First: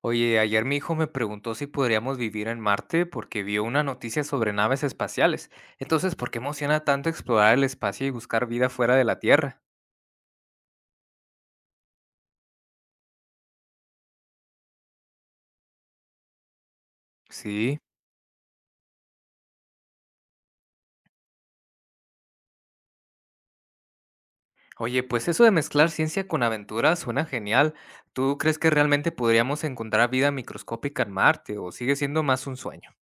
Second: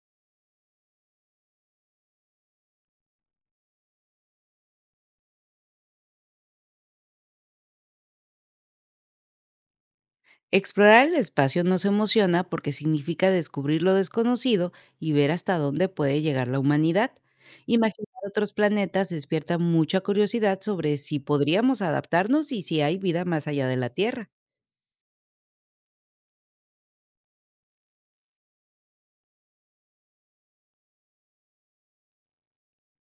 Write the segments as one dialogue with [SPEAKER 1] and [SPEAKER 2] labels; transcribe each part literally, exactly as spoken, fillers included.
[SPEAKER 1] Oye, ayer mi hijo me preguntó si podríamos vivir en Marte porque vio una noticia sobre naves espaciales. Entonces, ¿por qué emociona tanto explorar el espacio y buscar vida fuera de la Tierra?
[SPEAKER 2] Explorar el espacio nos emociona porque significa descubrir lo desconocido y ver hasta dónde puede llegar la humanidad.
[SPEAKER 1] Sí.
[SPEAKER 2] Imaginar otros planetas despierta mucha curiosidad sobre si podríamos adaptarnos y si hay vida más allá de la Tierra.
[SPEAKER 1] Oye, pues eso de mezclar ciencia con aventura suena genial. ¿Tú crees que realmente podríamos encontrar vida microscópica en Marte o sigue siendo más un sueño?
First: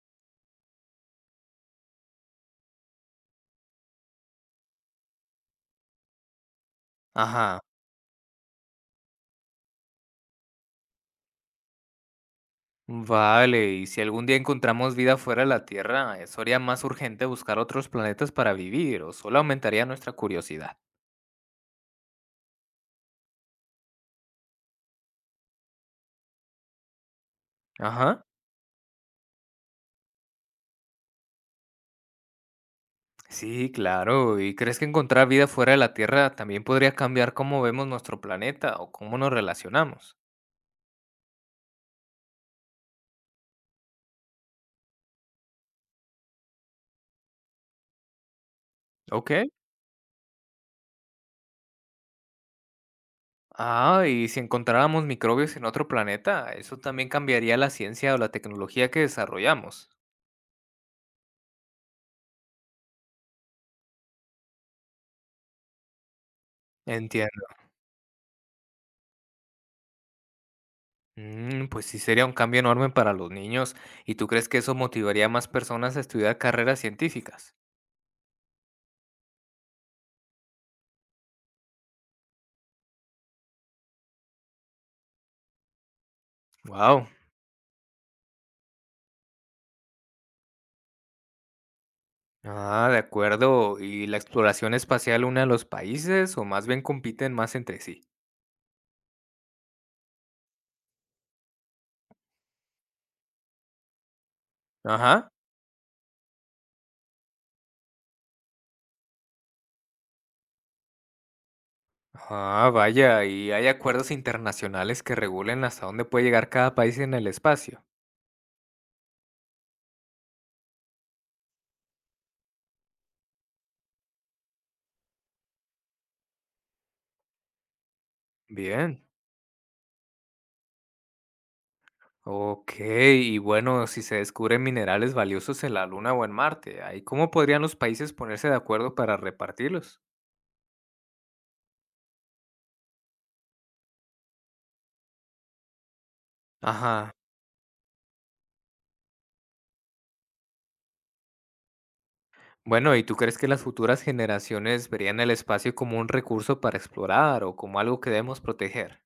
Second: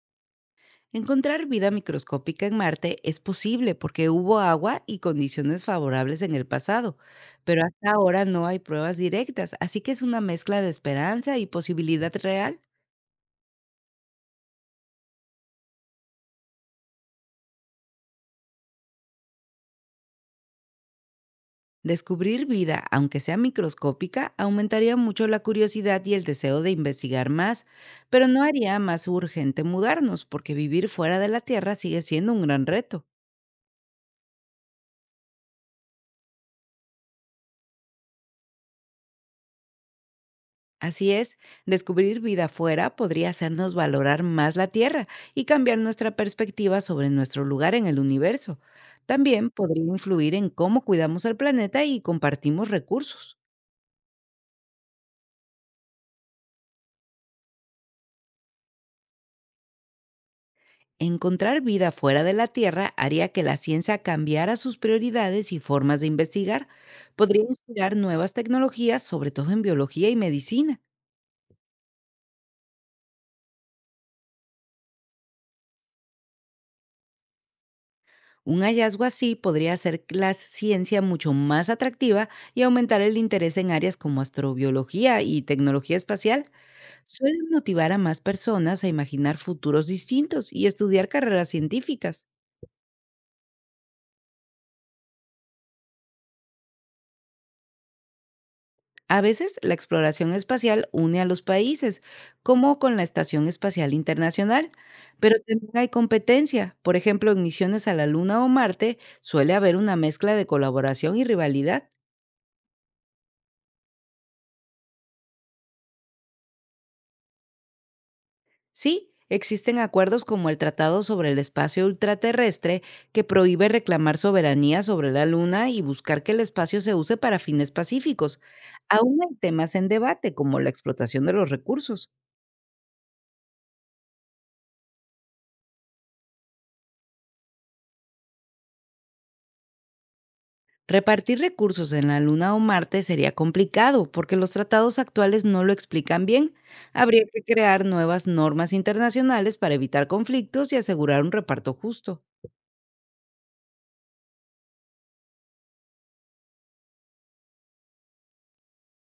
[SPEAKER 2] Encontrar vida microscópica en Marte es posible porque hubo agua y condiciones favorables en el pasado,
[SPEAKER 1] Ajá.
[SPEAKER 2] pero hasta ahora no hay pruebas directas, así que es una mezcla de esperanza y posibilidad real.
[SPEAKER 1] Vale, y si algún día encontramos vida fuera de la Tierra, ¿eso haría más urgente buscar otros planetas para vivir o solo aumentaría nuestra curiosidad?
[SPEAKER 2] Descubrir vida, aunque sea microscópica, aumentaría mucho la curiosidad y el deseo de investigar más,
[SPEAKER 1] Ajá.
[SPEAKER 2] pero no haría más urgente mudarnos, porque vivir fuera de la Tierra sigue siendo un gran reto.
[SPEAKER 1] Sí, claro. ¿Y crees que encontrar vida fuera de la Tierra también podría cambiar cómo vemos nuestro planeta o cómo nos relacionamos?
[SPEAKER 2] Así es, descubrir vida fuera podría hacernos valorar más la Tierra y cambiar nuestra perspectiva sobre nuestro lugar en el universo.
[SPEAKER 1] Ok.
[SPEAKER 2] También podría influir en cómo cuidamos el planeta y compartimos recursos.
[SPEAKER 1] Ah, y si encontráramos microbios en otro planeta, eso también cambiaría la ciencia o la tecnología que desarrollamos.
[SPEAKER 2] Encontrar vida fuera de la Tierra haría que la ciencia cambiara sus prioridades y formas de investigar. Podría
[SPEAKER 1] Entiendo.
[SPEAKER 2] inspirar nuevas tecnologías, sobre todo en biología y medicina.
[SPEAKER 1] Mm, pues sí sería un cambio enorme para los niños. ¿Y tú crees que eso motivaría a más personas a estudiar carreras científicas?
[SPEAKER 2] Un hallazgo así podría hacer la ciencia mucho más atractiva y aumentar el interés en áreas como astrobiología y tecnología espacial.
[SPEAKER 1] Wow.
[SPEAKER 2] Suele motivar a más personas a imaginar futuros distintos y estudiar carreras científicas.
[SPEAKER 1] Ah, de acuerdo. ¿Y la exploración espacial une a los países o más bien compiten más entre sí?
[SPEAKER 2] A veces la exploración espacial une a los países, como con la Estación Espacial Internacional,
[SPEAKER 1] Ajá.
[SPEAKER 2] pero también hay competencia. Por ejemplo, en misiones a la Luna o Marte suele haber una mezcla de colaboración y rivalidad.
[SPEAKER 1] Ah, vaya, ¿y hay acuerdos internacionales que regulen hasta dónde puede llegar cada país en el espacio?
[SPEAKER 2] Sí, existen acuerdos como el Tratado sobre el Espacio Ultraterrestre, que prohíbe reclamar soberanía sobre la Luna y buscar que el espacio se use para fines pacíficos.
[SPEAKER 1] Bien.
[SPEAKER 2] Aún hay temas en debate, como la explotación de los recursos.
[SPEAKER 1] Ok, y bueno, si se descubren minerales valiosos en la Luna o en Marte, ¿ahí cómo podrían los países ponerse de acuerdo para repartirlos?
[SPEAKER 2] Repartir recursos en la Luna o Marte sería complicado porque los tratados actuales no lo explican bien.
[SPEAKER 1] Ajá.
[SPEAKER 2] Habría que crear nuevas normas internacionales para evitar conflictos y asegurar un reparto justo.
[SPEAKER 1] Bueno, ¿y tú crees que las futuras generaciones verían el espacio como un recurso para explorar o como algo que debemos proteger?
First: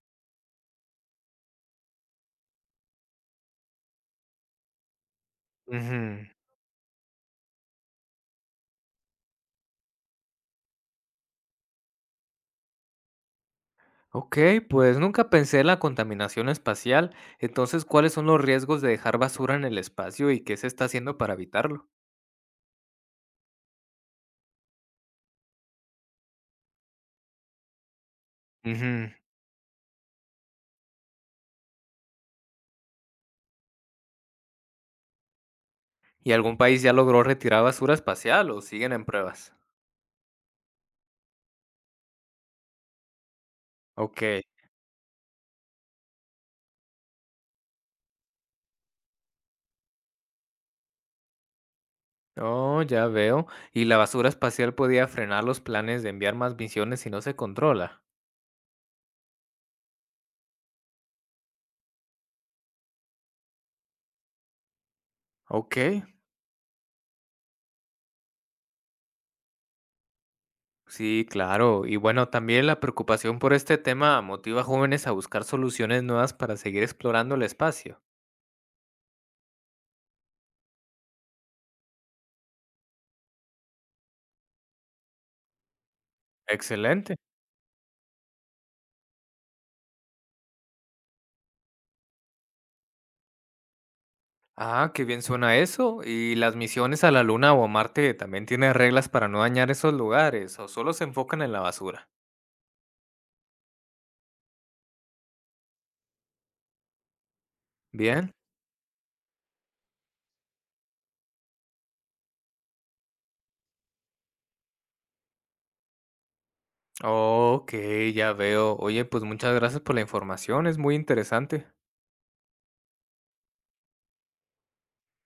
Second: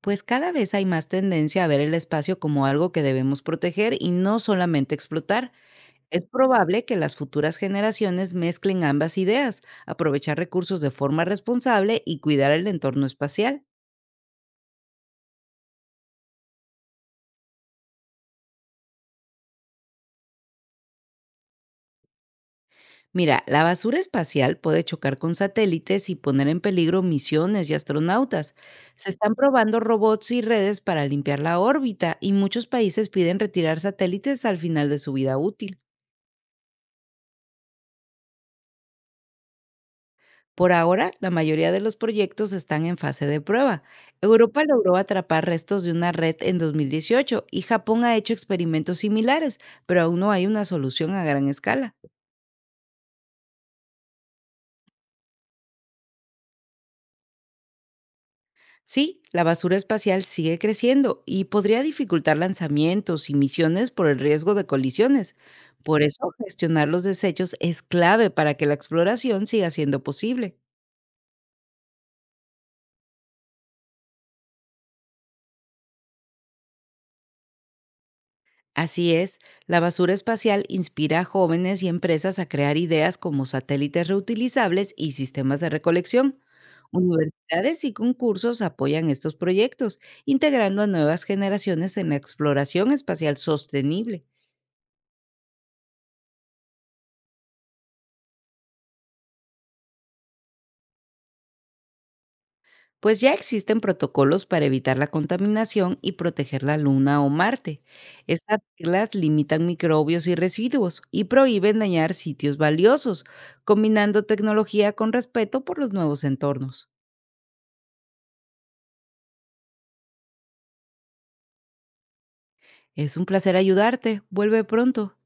[SPEAKER 2] Pues cada vez hay más tendencia a ver el espacio como algo que debemos proteger y no solamente explotar. Es
[SPEAKER 1] Ujú.
[SPEAKER 2] probable que las futuras generaciones mezclen ambas ideas, aprovechar recursos de forma responsable y cuidar el entorno espacial.
[SPEAKER 1] Ok, pues nunca pensé en la contaminación espacial. Entonces, ¿cuáles son los riesgos de dejar basura en el espacio y qué se está haciendo para evitarlo?
[SPEAKER 2] Mira, la basura espacial puede chocar con satélites y poner en peligro misiones y astronautas. Se
[SPEAKER 1] Ujú.
[SPEAKER 2] están probando robots y redes para limpiar la órbita, y muchos países piden retirar satélites al final de su vida útil.
[SPEAKER 1] ¿Y algún país ya logró retirar basura espacial o siguen en pruebas?
[SPEAKER 2] Por ahora, la mayoría de los proyectos están en fase de prueba.
[SPEAKER 1] Ok.
[SPEAKER 2] Europa logró atrapar restos de una red en dos mil dieciocho y Japón ha hecho experimentos similares, pero aún no hay una solución a gran escala.
[SPEAKER 1] Oh, ya veo. ¿Y la basura espacial podía frenar los planes de enviar más misiones si no se controla?
[SPEAKER 2] Sí, la basura espacial sigue creciendo y podría dificultar lanzamientos y misiones por el riesgo de colisiones.
[SPEAKER 1] Ok.
[SPEAKER 2] Por eso, gestionar los desechos es clave para que la exploración siga siendo posible.
[SPEAKER 1] Sí, claro. Y bueno, también la preocupación por este tema motiva a jóvenes a buscar soluciones nuevas para seguir explorando el espacio.
[SPEAKER 2] Así es, la basura espacial inspira a jóvenes y empresas a crear ideas como satélites reutilizables y sistemas de recolección.
[SPEAKER 1] Excelente.
[SPEAKER 2] Universidades y concursos apoyan estos proyectos, integrando a nuevas generaciones en la exploración espacial sostenible.
[SPEAKER 1] Ah, qué bien suena eso. ¿Y las misiones a la Luna o a Marte también tienen reglas para no dañar esos lugares o solo se enfocan en la basura?
[SPEAKER 2] Pues ya existen protocolos para evitar la contaminación y proteger la Luna o Marte.
[SPEAKER 1] Bien.
[SPEAKER 2] Estas reglas limitan microbios y residuos y prohíben dañar sitios valiosos, combinando tecnología con respeto por los nuevos entornos.
[SPEAKER 1] Ok, ya veo. Oye, pues muchas gracias por la información, es muy interesante.
[SPEAKER 2] Es un placer ayudarte. Vuelve pronto.